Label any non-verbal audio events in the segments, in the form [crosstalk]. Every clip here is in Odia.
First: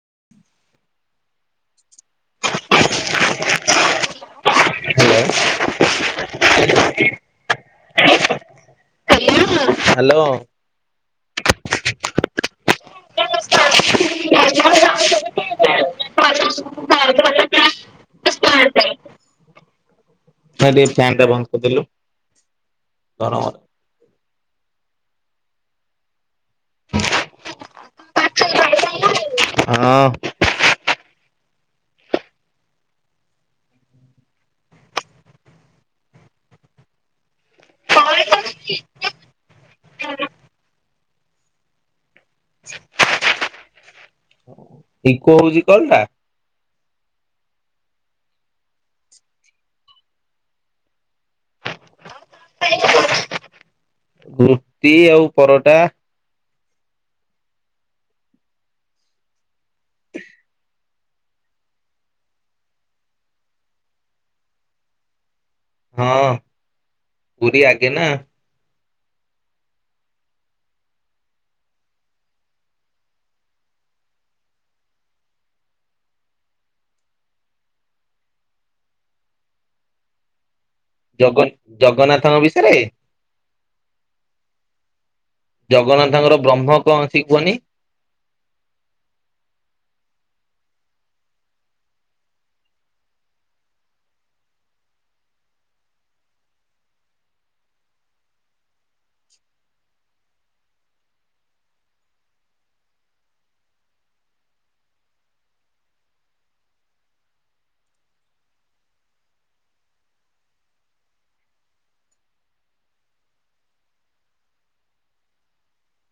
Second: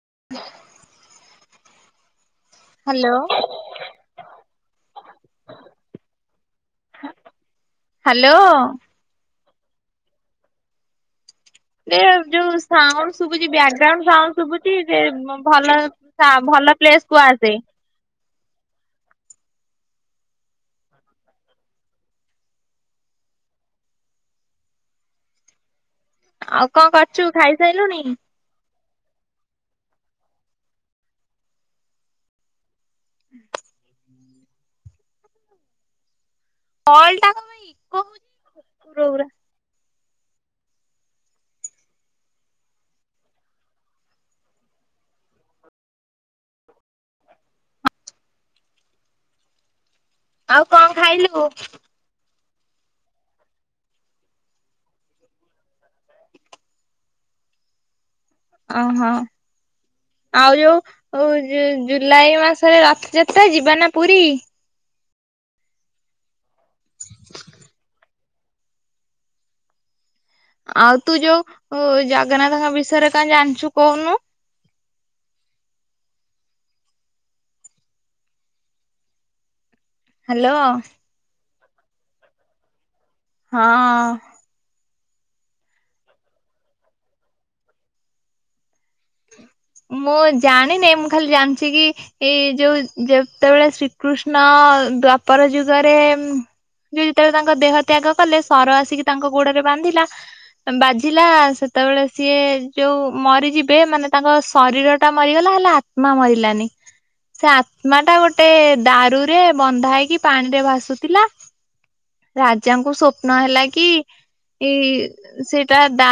[inaudible] Hello. Hello [inaudible] hello. Hello. Dev ଯୋଉ ସାଉଣ୍ଡ ନାଇଁ ଶୁଭୁଚି ବ୍ୟାଗ୍ରାଉଣ୍ଡ ସାଉଣ୍ଡ ଶୁଭୁଚି ଦେ ଭଲ ଭଲ ପ୍ଲେସକୁ ଆସେ। ଟିକେ ମା ଟିକେ ଫ୍ୟାନ୍ ଟା ବନ୍ଦ କରିଦେଲୁ ଗରମର ଆଉ କଁ କରୁଚୁ ଖାଇସାଇଲୁଣି? ହଁ। କଲ୍ ଟା କହୁଚି ଖୁକୁରଉରା। ହୁଁ। ଇକୋ ହୋଉଚି କଲଟା? ଆଉ କଁ ଖାଇଲୁ? ରୁତି ଆଉ ପରଟା। ଅହ ଆଉ ଯୋଉ ଉ ଜୁ ଜୁଲାଇ ମାସରେ ରଥଯାତ୍ରା ଯିବା ନା ପୁରୀ? ହଁ। ପୁରୀ ଆଗେ ନା। ଆଉ ତୁ ଉ ଯୋଉ ଜଗନ୍ନାଥଙ୍କ ବିଷୟରେ କଁ ଜାଣିଚୁ କହୁନୁ। ହାଲୋ। ଜଗ ଜଗନ୍ନାଥଙ୍କ ବିଷୟରେ? ହଁ। ଜଗନ୍ନାଥଙ୍କର ବ୍ରହ୍ମ କଣ ସେ କୁହନି? ମୁଁ ଜାଣିନେଇ ମୁଁ ଖାଲି ଜାଣିଚି କି ଏଇ ଯୋଉ ଯେତେଳେ ଶ୍ରୀକୃଷ୍ଣ ଦ୍ଵାପର ଯୁଗରେ ଉଁ ଯୋଉ ଯେତେଳେ ତାଙ୍କ ଦେହ ତ୍ୟାଗ କଲେ ସର ଆସିକି ତାଙ୍କ ଗୋଡ଼ରେ ବାନ୍ଧିଲା ବାଜିଲା ସେତେବେଳେ ସିଏ ଯୋଉ ମରିଯି ପେ ମାନେ ତାଙ୍କ ଶରୀରଟା ମରିଗଲା ହେଲେ ଆତ୍ମା ମରିଲାନି ସେ ଆତ୍ମାଟା ଗୋଟେ ଦାରୁରେ ବନ୍ଧା ହେଇକି ପାଣିରେ ଭାସୁଥିଲା। ରାଜାଙ୍କୁ ସ୍ୱପ୍ନ ହେଲା କି ଇ ସେଇଟା ଦା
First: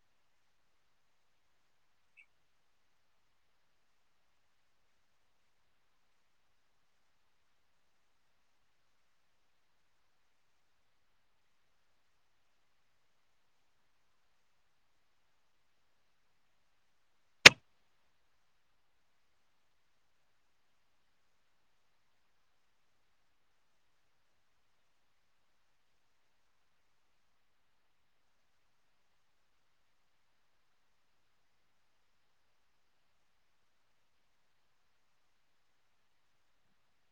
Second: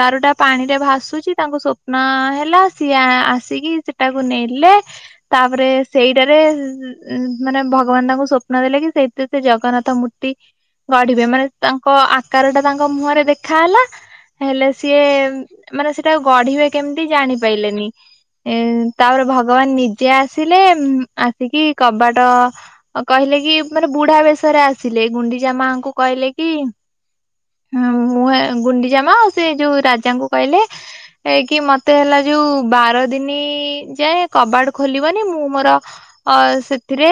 ଦାରୁଟା ପାଣିରେ ଭାସୁଚି ତାଙ୍କୁ ସୋ ନ ହେଲା ସିଏ ଆ ଆସିକି ସେଟାକୁ ନେଲେ ତାପରେ ସେଇଟାରେ ଇ ମାନେ ଭଗବାନ ତାଙ୍କୁ ସ୍ୱପ୍ନ ଦେଲେ କି ସେଇଥିରେ ସେ ଜଗନ୍ନାଥ ମୂର୍ତ୍ତି ଗଢିବେ ମାନେ ତାଙ୍କ ଆକାରଟା ତାଙ୍କ ମୁହଁରେ ଦେଖାହେଲା ହେଲେ ସିଏ ମାନେ ସେଟାକୁ ଗଢିବେ କେମତି ଜାଣିପାଇଲେନି ଏ ତାପରେ ଭଗବାନ ନିଜେ ଆସିଲେ ଉଁ ଆସିକି କବାଟ କହିଲେ କି ମାନେ ବୁଢା ବେଶରେ ଆସିଲେ ଗୁଣ୍ଡିଚା ମାଙ୍କୁ କହିଲେ କି ହୁଁ ମୁଁ ଏ ଗୁଣ୍ଡିଚା ମା ଆଉ ସେ ଯୋଉ ରାଜାଙ୍କୁ କହିଲେ ଏ କି କି ମତେ ହେଲା ଯୋଉ ବାର ଦିନି ଯାଏ କବାଟ ଖୋଲିବନି ମୁଁ ମୋର ଅ ସେଥିରେ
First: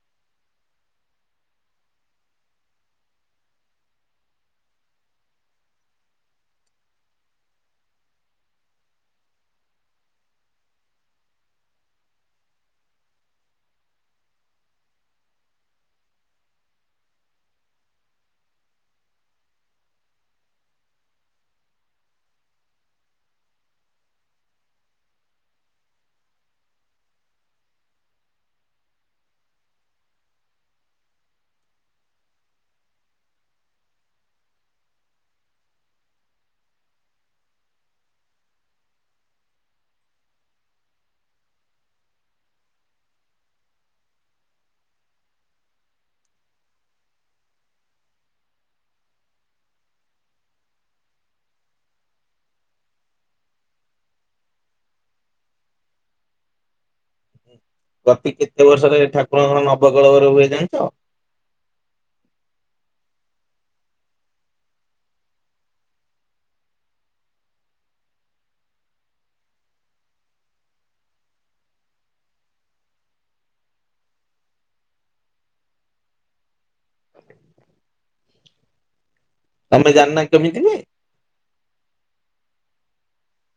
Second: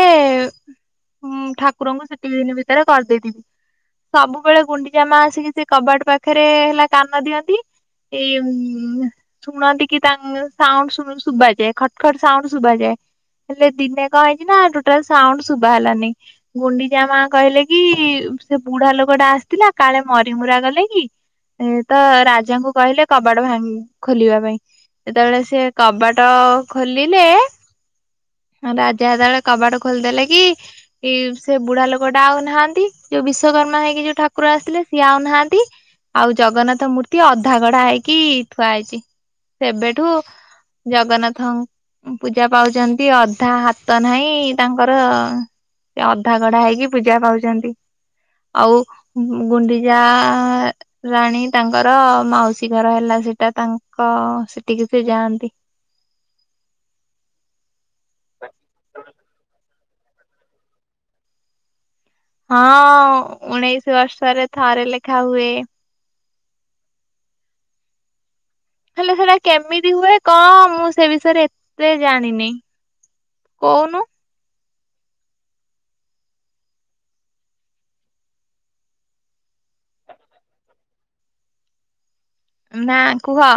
ଉଁ ଠାକୁରଙ୍କୁ ସେତିି ଦିନି ଭିତରେ କରିଦେଇଥିବି। ସବୁବେଳେ ଗୁଣ୍ଡିଚା ମା ଆସିକି ସେ କବାଟ ପାଖରେ ହେଲା କାନ ଦିଅନ୍ତି। ଏଇ ଉଁ ଶୁଣନ୍ତି କି ତାଁ ସାଉଣ୍ଡ ଶୁ ଶୁବାଯାଏ ଖଟ ଖଟ ସାଉଣ୍ଡ ଶୁଭାଯାଏ ହେଲେ ଦିନେ କଁ ହେଇଚି ନାଁ ଟୋଟାଲ ସାଉଣ୍ଡ ଶୁଭା ହେଲାନେଇ ଗୁଣ୍ଡିଚା ମା କହିଲେ କି ସେ ବୁଢା ଲୋକଟା ଆସିଥିଲା କାଳେ ମରିମୁରା ଗଲେ କି ଇ ତ ରାଜାଙ୍କୁ କହିଲେ କବାଟ ଭାଙ୍ଗି ଖୋଲିବା ପାଇଁ ଯେତଳେ ସିଏ କବାଟ ଖୋଲିଲେ ରାଜା ହେତଳେ କବାଟ ଖୋଲିଦେଲେ କି ଇ ସେ ବୁଢା ଲୋକଟା ଆଉ ନାହାନ୍ତି ଯୋଉ ବିଶ୍ଵକର୍ମା ହେଇକି ଯୋଉ ଠାକୁର ଆସିଥିଲେ ସିଏ ଆଉ ନାହାନ୍ତି ଆଉ ଜଗନ୍ନାଥ ମୂର୍ତ୍ତି ଅଧା ଗଢ଼ା ହେଇକି ଖୁଆହେଇଚି। ସେବେଠୁ ଜଗନ୍ନାଥ ପୂଜା ପାଉଚନ୍ତି ଅଧା ହାତ ନାହିଁ ତାଙ୍କର ଅଧା ଗଢା ହେଇକି ପୂଜା ପାଉଚନ୍ତି। ଆଉ ଗୁଣ୍ଡିଚା ଆ-ରାଣୀ ତାଙ୍କର ମାଉସୀ ଘର ହେଲା ସେ ତା ତାଙ୍କ ସେଟିକି ସେ ଯାଆନ୍ତି। ହୁଁ। ପ୍ରତି କେତେ ବର୍ଷରେ ଠାକୁରଙ୍କ ନ ବପ କଳେବର ହୁଏ ଜାଣିଚ? ହଁ ଉଣେଇଶି ବର୍ଷରେ ଥରେ ଲେଖା ହୁଏ। ହେଲେ ସେଟା କେମିତି ହୁଏ କଁ ମୁଁ ସେ ବିଷୟରେ ଏତେ ଜାଣିନି କୋଉନୁ। ତମେ ଜଣିନା କେମିତି ହୁଏ? ନାଁ କୁହ।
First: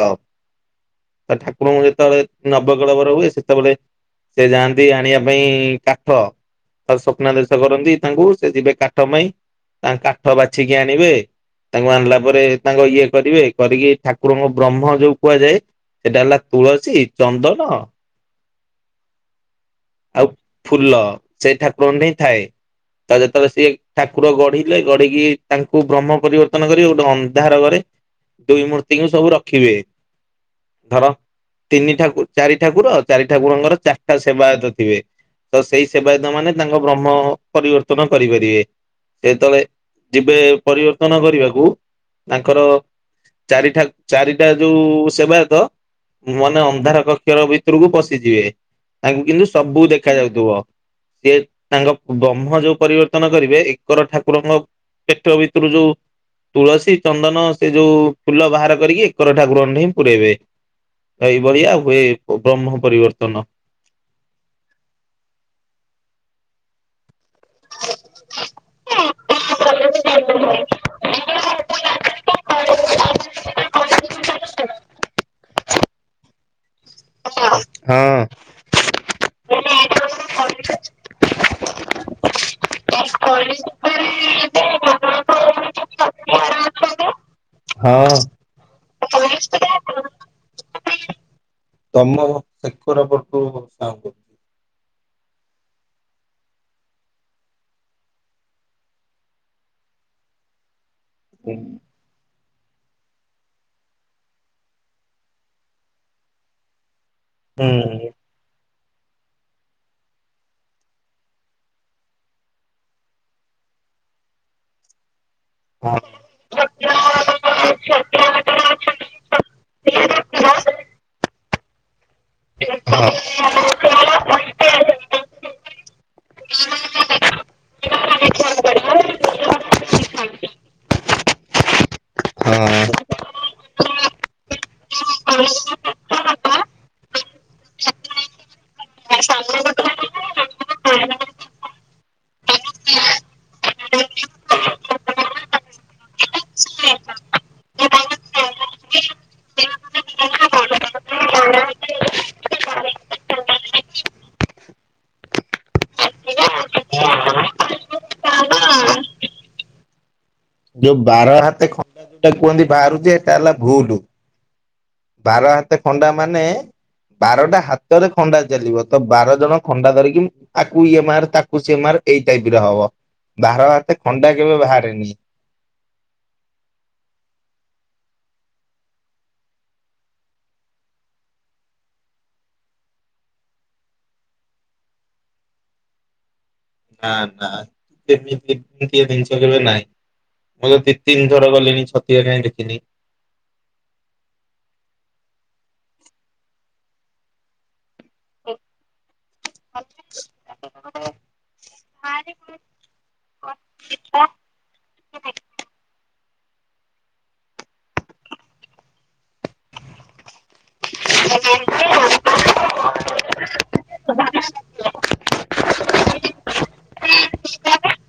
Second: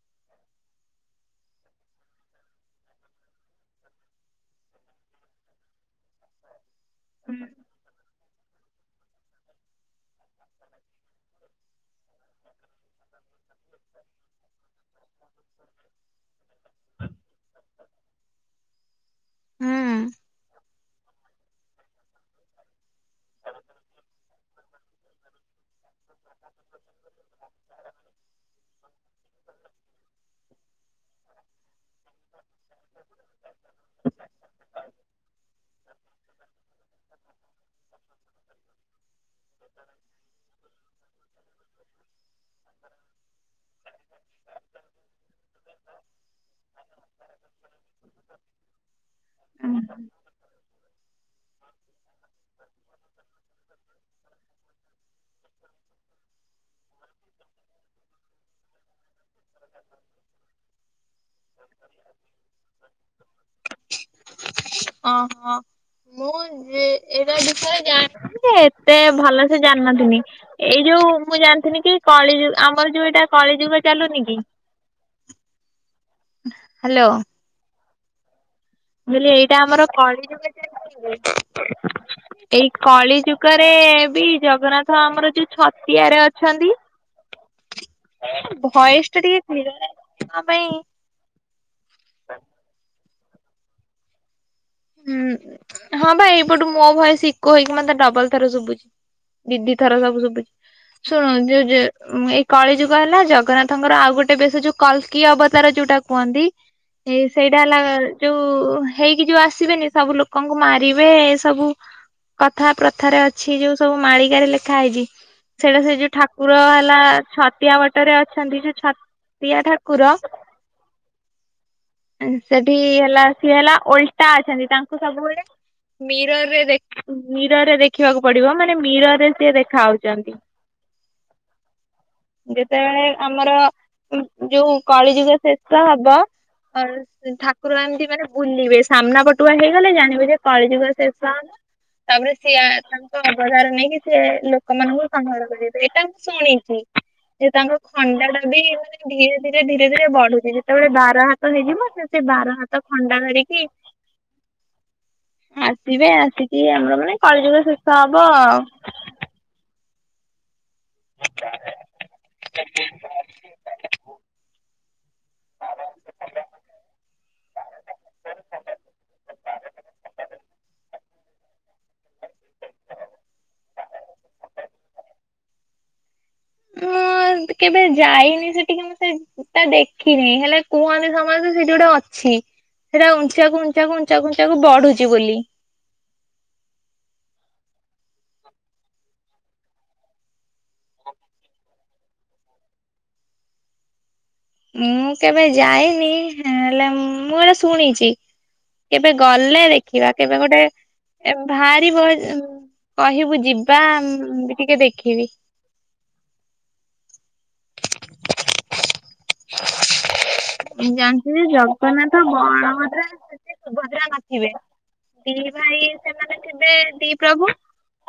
ହଉ ତ ଠାକୁରଙ୍କୁ ଯେତୋଳେ ନବକଳେବର ହୁଏ ସେତବେଳେ ସେ ଯାଆନ୍ତି ଆଣିବା ପାଇଁ କାଠ। ତାକୁ ସ୍ୱପ୍ନା ଦେଶ କରନ୍ତି ତାଙ୍କୁ ସେ ଯିବେ କାଠ ପାଇଁ ତାଙ୍କ କାଠ ବାଛିକି ଆଣିବେ ତାଙ୍କୁ ଆଣିଲା ପରେ ତାଙ୍କ ଇଏ କରିବେ କରିକି ଠାକୁରଙ୍କ ବ୍ରହ୍ମ ଯୋଉ କୁହାଯାଏ ସେଟା ହେଲା ତୁଳସୀ ଚନ୍ଦନ ହୁଁ। ଆଉ ଫୁଲ ସେ ଠାକୁରଙ୍କଠେଇଁ ଥାଏ ତା ଯେତଳେ ସିଏ ଠାକୁର ଗଢିଲେ ଗଢିକି ତାଙ୍କୁ ବ୍ରହ୍ମ ପରିବର୍ତ୍ତନ କରିବ ତ ଅନ୍ଧାର ଘରେ ଦୁଇ ମୂର୍ତ୍ତିଙ୍କୁ ସବୁ ରଖିବେ ଧର ତିନି ଠାକୁ ଚାରି ଠାକୁର ଆଉ ଚାରି ଠାକୁରଙ୍କର ଚାରିଟା ସେବାୟତ ଥିବେ ତ ସେଇ ସେବାୟତ ମାନେ ତାଙ୍କ ବ୍ରହ୍ମ ପରିବର୍ତ୍ତନ କରିପାରିବେ ସେତେବେଳେ ଯିବେ ପରିବର୍ତ୍ତନ କରିବାକୁ ତାଙ୍କର ଚାରିଟା ଚାରିଟା ଯୋଉ ସେବାୟତ ମାନେ ଅନ୍ଧାର କକ୍ଷର ଭିତରକୁ ପଶିଯିବେ ତାଙ୍କୁ କିନ୍ତୁ ସବୁ ଦେଖାଯାଉଥିବ ସେ ତାଙ୍କ ବ୍ରହ୍ମ ଯୋଉ ପରିବର୍ତ୍ତନ କରିବେ ଏକର ଠାକୁରଙ୍କ ପେଟ ଭିତରୁ ତୁଳସୀ ଚନ୍ଦନ ସେ ଯୋଉ ଫୁଲ ବାହାର କରିକି ର ଠାକୁର ହିଁ ପୁରାଇବେ ଏଇଭଳିଆ ଆଉ ହୁଏ ବ୍ରହ୍ମ ପରିବର୍ତ୍ତନ ଓହୋ ମୁଁ ଯେ ଏଇଟା ବିଷୟ ରେ ଜାଣିଥିଲି ଯେ ଏତେ ଭଲ ସେ ଜାଣିନଥିନି ଏଇ ଯୋଉ ମୁଁ ଜାଣିିଥିନି କି କଳି ଯୁଗ ଆମର ଯୋଉ ଏଇଟା କଳି ଯୁଗ ଚାଲୁନି କି? [unintelligible] ହାଲୋ। ହଁ। ବୋଇଲେ ଏଇଟା ଆମର କଳି ଏଇ କଳି ଯୁଗରେ ବି ଜଗନ୍ନାଥ ଆମର ଯୋଉ ଛତିଆରେ ଅଛନ୍ତି। ହଁ। ଭଏସ ଟା ଟିକେ କ୍ଲିଅର ଆସୁନି କଣ ପାଇଁ ତମ ସେ ହଉ ହଉ ସ ହୁଁ ହଁ ଭାଇ ଏଇପଟୁ ମୋ ଭଏସ୍ ଇକୋ ହେଇକି ମତେ ଡବଲ ଥର ଶୁଭୁଛି ଦିଦି ଥର ସବୁ ଶୁଭୁଛି ଶୁଣୁ ଯୋଉ ଏଇ କଳି ଯୁଗ ହେଲା ଜଗନ୍ନାଥଙ୍କର ଆଉ ଗୋଟେ ବେଶ ଯୋଉ କଳ୍କୀ ଅବତାର ଯୋଉଟା କୁହନ୍ତି? ଏଇ ସେଇଟା ହେଲା ଯୋଉ ହେଇକି ଯୋଉ ଆସେ ଆସିବେନି ସବୁ ଲୋକଙ୍କୁ ମାରିବେ ଏ ସବୁ କଥା ପ୍ରଥାରେ ଅଛି ଯୋଉ ସବୁ ମାଳିକାରେ ଲେଖା ହେଇଛି। ସେଇଟା ସେ ଯୋଉ ଠାକୁର ହେଲା ଛତିଆ ବଟରେ ଅଛନ୍ତି ସେ ଛତିଆ ଠାକୁର ହୁଁ। ସେଠି ହେଲା ସିଏ ହେଲା ଓ ଓଲଟା ଅଛନ୍ତି ତାଙ୍କୁ ସବୁବେଳେ ମିରରେ ମିରରେ ଦେଖିବାକୁ ପଡିବ ମାନେ ମିରରେ ସିଏ ଦେଖା ଯାଉଛନ୍ତି ଯେତେବେଳେ ଆମର ଯୋଉ କଳିଯୁଗ ଶେଷ ହବ ଠାକୁର ଏମିତି ମାନେ ବୁଲିବେ ସାମ୍ନା ପଟୁଆ ହେଇଗଲେ ଜାଣିବ ଯେ କଳିଯୁଗ ଶେଷ ହେବ ତାପରେ ସିଏ ତାଙ୍କ ଅବତାର ନେଇକି ସିଏ ଲୋକମାନଙ୍କୁ ସଂଗ୍ରହ କରିବେ ଏଇଟା ମୁଁ ଶୁଣିଛି ଯେ ତାଙ୍କ ଖଣ୍ଡା ଟା ବି ମାନେ ଧୀରେ ଧୀରେ ଧୀରେ ଧୀରେ ବଢୁଛି ଯେତେବେଳେ ବାର ହାତ ହେଇଯିବ ସେ ବାର ହାତ ଖଣ୍ଡା ଧରିକି ଆସିବେ ଆସିକି ଆମର ମାନେ କଳିଯୁଗ ଶେଷ ହବ ଆଉ। ହଁ। ଯୋଉ ବାର ହାତ ଖଣ୍ଡା ଯୋଉଟା କୁହନ୍ତି ବାହାରୁଛି ସେଟା ହେଲା ଭୁଲ। ବାର ହାତେ ଖଣ୍ଡା ମାନେ ବାରଟା ହାତରେ ଖଣ୍ଡା ଚାଲିବ ତ ବାର ଜଣ ଖଣ୍ଡା ଧରିକି ଆକୁ ଇଏ ମାର ତାକୁ ସିଏ ମାର ଏଇ ଟାଇପ ରେ ହବ ବାର ହାତ ଖଣ୍ଡା କେବେ ବାହାରେନି। ହଁ କେବେ ଯାଇନି ସେଠିକି ମୁଁ ସେ ତା ଦେଖିନି ହେଲେ କୁହନ୍ତି ସମସ୍ତେ ସେଠି ଗୋଟେ ଅଛି ସେଟା ଉଞ୍ଚାକୁ ଉଞ୍ଚାକୁ ଉଞ୍ଚାକୁ ଉଞ୍ଚାକୁ ବଢୁଛି ବୋଲି। ନା ନାମିତି ଏମିତି ଜିନିଷ କେବେ ନାହିଁ ମୁଁ ଦି ତିନ ଥର ଗଲିଣି ଛତିଆ କାହିଁ ଦେଖିନି। ମୁଁ କେବେ ଯାଇନି ହେଲେ ମୁଁ ଏଟା ଶୁଣିଛି କେବେ ଗଲେ ଦେଖିବା, କେବେ ଗୋଟେ ବାହାରିବ କହିବୁ ଯିବା ମୁଁ ବି ଟିକେ ଦେଖିବି। [unintelligible] ମୁଁ ଜାଣିଥିଲି ଜଗନ୍ନାଥ, ବଳଭଦ୍ର ସେଠି ସୁଭଦ୍ରା ନଥିବେ। ଦି ଭାଇ ସେମାନେ ଥିବେ ଦି ପ୍ରଭୁ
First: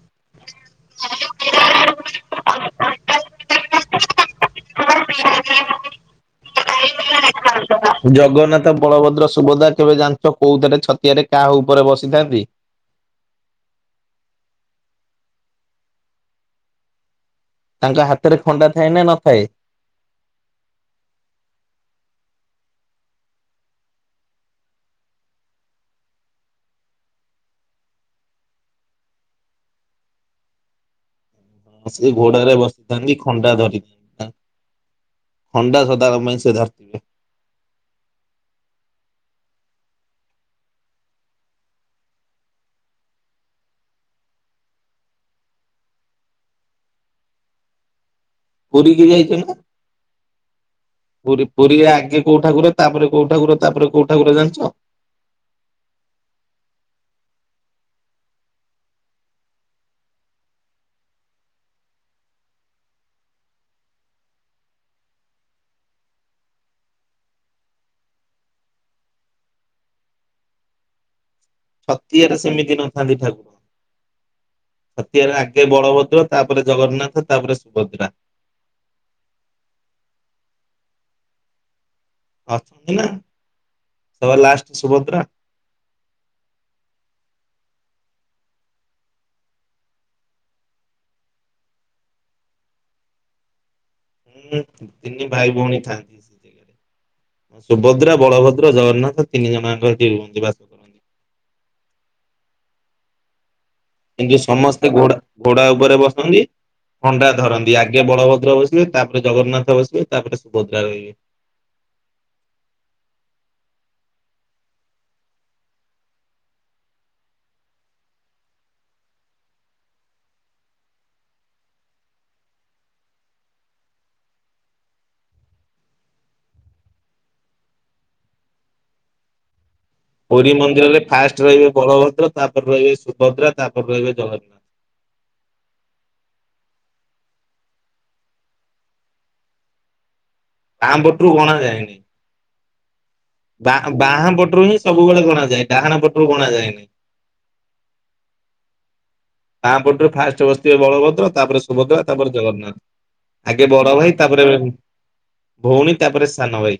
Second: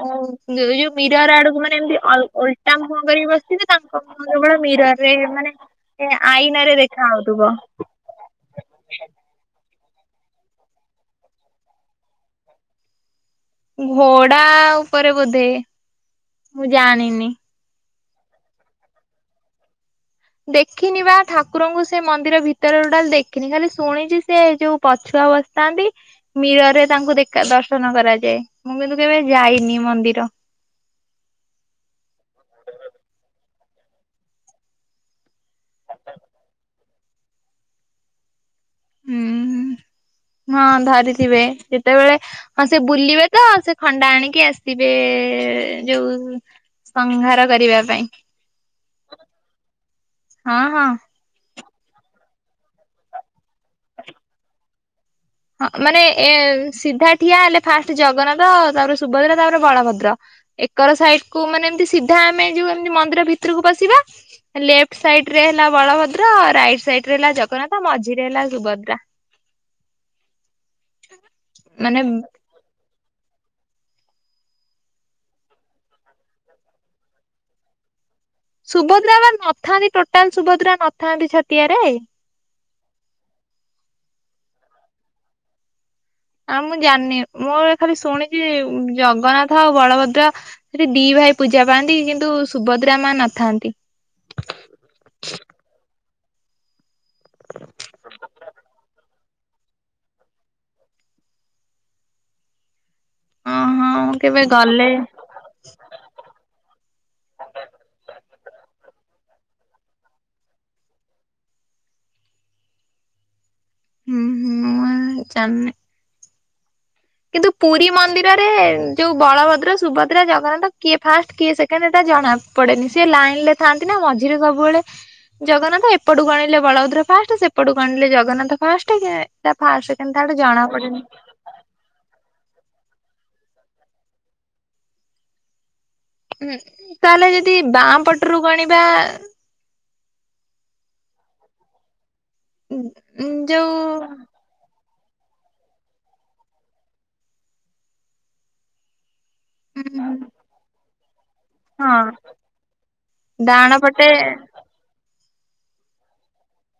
ଆ ଯୋଉ ମିରର୍ ଆଡକୁ ମାନେ ଏମିତି ଓଲଟା ମୁହଁ କରିକି ବସିଥିବେ ତାଙ୍କ ମୁହଁ କେବଳ ମିରର୍ ରେ ମାନେ ଏ ଆଇନା ରେ ଦେଖ ଜଗନ୍ନାଥ, ବଳଭଦ୍ର, ସୁଭଦାକ୍ କେବେ ଜାଣିଚ କୋଉଥିରେ ଛତିଆରେ କାହା ଉପରେ ବସିଥାନ୍ତି? ଘୋଡା ଉପରେ ବୋଧେ ମୁଁ ଜାଣିନି। ତାଙ୍କ ହାତରେ ଖଣ୍ଡା ଥାଏ ନା ନଥାଏ? ଦେଖିନି ବା ଠାକୁରଙ୍କୁ ସେ ମନ୍ଦିର ଭିତର ଟୋଟାଲ ଦେଖିନି ଖାଲି ଶୁଣିଛି ସେ ଯୋଉ ପଛୁଆ ବସିଥାନ୍ତି ମୀରର୍ ରେ ତାଙ୍କୁ ଦେଖା ଦର୍ଶନ କରାଯାଏ। ମୁଁ କିନ୍ତୁ କେବେ ଯାଇନି ମନ୍ଦିର। ହଁ ସେ ଘୋଡରେ ବସିଥାନ୍ତି ଖଣ୍ଡା ଧରିକି। ଆ ଖଣ୍ଡା ସଦାବେଳ ପାଇଁ ସେ ଧରିଥିବେ। ହୁଁ ହୁଁ ହଁ ଧରିଥିବେ ଯେତେବେଳେ ହଁ ସେ ବୁଲିବେ ତ ସେ ଖଣ୍ଡା ଆଣିକି ଆସିବେ ଯୋଉ ସଂଘାର କରିବା ପାଇଁ। ପୁରୀ କି ଯାଇଛ ନା? ହଁ ହଁ। ପୁରୀ ପୁରୀ ଆଗେ କୋଉ ଠାକୁର, ତାପରେ କୋଉ ଠାକୁର ତାପରେ, କୋଉ ଠାକୁର ଜାଣିଚ? ହଁ ମାନେ ଏ ସିଧା ଠିଆ ହେଲେ ଫାଷ୍ଟ ଜଗନ୍ନାଥ, ତାପରେ ସୁଭଦ୍ରା, ତାପରେ ବଳଭଦ୍ର, ଏକର ସାଇଡ୍ କୁ ମାନେ ଏମତି ସିଧା ଆମେ ଯୋଉ ଏମତି ମନ୍ଦିର ଭିତରକୁ ପସିବା ଲେଫ୍ଟ ସାଇଡ୍ ରେ ହେଲା ବଳଭଦ୍ର ରାଇଟ ସାଇଡ୍ ରେ ହେଲା ଜଗନ୍ନାଥ ମଝିରେ ହେଲା ସୁଭଦ୍ରା। [unintelligible] ଛତିଆରେ ସେମିତି ନଥାନ୍ତି ଠାକୁ ଛତିଆରେ ଆଗେ ବଳଭଦ୍ର, ତାପରେ ଜଗନ୍ନାଥ, ତାପରେ ସୁଭଦ୍ରା। ସୁଭଦ୍ରା ବା ନଥାନ୍ତି ଟୋଟାଲ ସୁଭଦ୍ରା ନଥାନ୍ତି ଛାତିଆରେ? ଅଛନ୍ତି ନା ସଭା ଲାଷ୍ଟରେ ସୁଭଦ୍ରା। ଆଉ ମୁଁ ଜାଣିନି ମୁଁ ଖାଲି ଶୁଣିଛି ଜଗନ୍ନାଥ ଆଉ ବଳଭଦ୍ର ସେଠି ଦି ଭାଇ ପୂଜା ପାଆନ୍ତି କିନ୍ତୁ ସୁଭଦ୍ରା ମା ନଥାନ୍ତି। ହୁଁ ତିନି ଭାଇ ଭଉଣୀ ଥାଆନ୍ତି ସେ ଜାଗାରେ ସୁଭଦ୍ରା, ବଳଭଦ୍ର, ଜଗନ୍ନାଥ ତିନି ଜଣଯାଙ୍କ ସେଠି ରୁହନ୍ତି ବାସ କରନ୍ତି। ହଁ ହଁ ମୁଁ କିନ୍ତୁ କେବେ ଗଲେ ସମସ୍ତେ ଘୋଡା ଘୋଡା ଉପରେ ବସନ୍ତି ଖଣ୍ଡା ଧରନ୍ତି। ଆଗେ ବଳଭଦ୍ର ବସ ବେ ତାପରେ ଜଗନ୍ନାଥ ବସିବେ, ତାପରେ ସୁଭଦ୍ରା ରହିବେ। ହୁଁ ହୁଁ ମୁଁ ଜାଣିନି। କିନ୍ତୁ ପୁରୀ ମନ୍ଦିରରେ ଯେଉ ବଳଭଦ୍ର, ସୁଭଦ୍ରା, ଜଗନ୍ନାଥ କିଏ ଫାଷ୍ଟ କିଏ ସେକେଣ୍ଡ ଏଟା ଜଣା ପଡେନି ସିଏ ଲାଇନ ଲେ ଥାଆନ୍ତି ନା ମଝିରେ ସବୁବେଳେ ଜଗନ୍ନାଥ ଏପଟୁ ଗଣିଲେ ବଳଭଦ୍ର ଫାଷ୍ଟ ସେପଟୁ ଗଣିଲେ ଜଗନ୍ନାଥ ଫାଷ୍ଟ ସିଏ ତା ଫାଷ୍ଟ ସେକେଣ୍ଡ ଥାର୍ଡ ପୁରୀ ଜଣା ପଡେନି ମନ୍ଦିରରେ ଫାଷ୍ଟ ରହିବେ ବଳଭ ଦ୍ର ତାପରେ ରହିବେ ସୁଭଦ୍ରା, ତାପରେ ରହିବେ ଜଗନ୍ ହୁଁ ତାହେଲେ ଯଦି ବାଁ ପଟରୁ ଗଣିବା ଆମ ପଟରୁ ଗଣା ଯାଏନି। ଯୋଉ ବାହାଁ ବାହାଁ ପଟରୁ ହିଁ ସବୁବେଳେ ଗଣା ଯାଏ ଡାହାଣା ପଟରୁ ଗଣା ଯାଏନି। ବାଁ ପଟରୁ ଫାଷ୍ଟ ବସିିଥିବେ ବଳଭ ତାପରେ ସୁଭଦ୍ରା ହଁ ତାପରେ ଜଗନ୍ନାଥ ଆଗେ ଡାହାଣ ବଡ ପଟେ ଭାଇ ତାପରେ ଭଉଣୀ ତାପରେ ସାନ ଭାଇ।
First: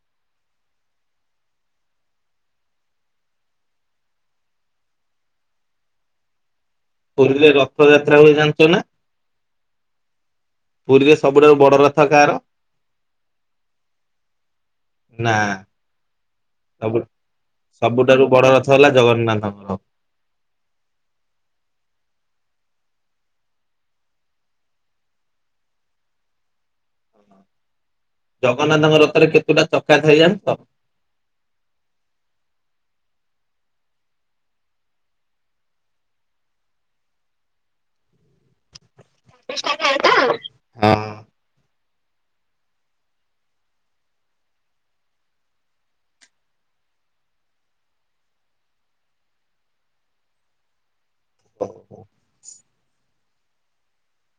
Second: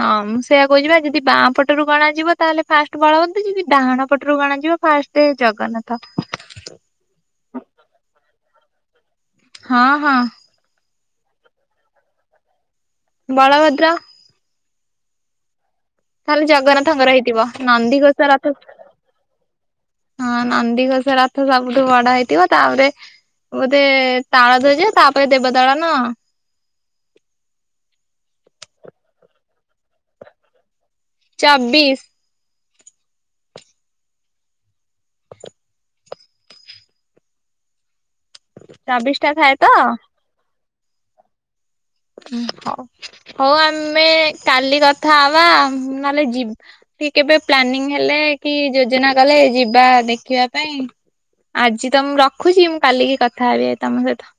ହଁ ମୁଁ ସେଇୟା କହୁଚିବା ଯଦି ବାଁ ପଟରୁ ଗଣାଯିବ ତାହେଲେ ଫାଷ୍ଟ ବଳଭଦ୍ ଯଦି ଡାହାଣ ପଟରୁ ଗଣାଯିବ ଫାଷ୍ଟ ଜଗନ୍ନାଥ। ଚ ନା ହଁ ହଁ। ପୁରୀରେ ସବୁଠାରୁ ବଡ ରଥ କାହାର ବଳଭଦ୍ର ନା ତାହେଲେ ସବୁ ଜଗନ୍ନାଥଙ୍କର ହେଇଥିବ ସବୁଠାରୁ ନନ୍ଦିଘୋଷା ବଡ ରଥ ହେଲା ଜଗନ୍ନାଥଙ୍କର। ହଁ ନନ୍ଦିଘୋଷା ରଥ ସବୁଠୁ ବଡ ହେଇଥିବ ତାପରେ ବୋଧେ ତାଳଧ୍ଵଜ ତାପରେ ଦେବଦଳନ ଜଗନ୍ନାଥଙ୍କ ରଥରେ କେତୁ ଟା ଚକା ଥାଏ ଯାଣିଛ? ଚବିଶ୍ ଚବିଶ ଟା ଥାଏ ତ ହଁ। ହଉ ହଉ ଆମେଁ କାଲି କଥା ହବା ନହେଲେ ଯିବା କି କେବେ ପ୍ଲାନିଂ ହେଲେ କି ଯୋଜନା କଲେ ଯିବା ଦେଖିବା ପାଇଁ ଆଜି ତ ମୁଁ ରଖୁଛି ମୁଁ କାଲିକି କଥା ଥା ରେ ତମ ସହିତ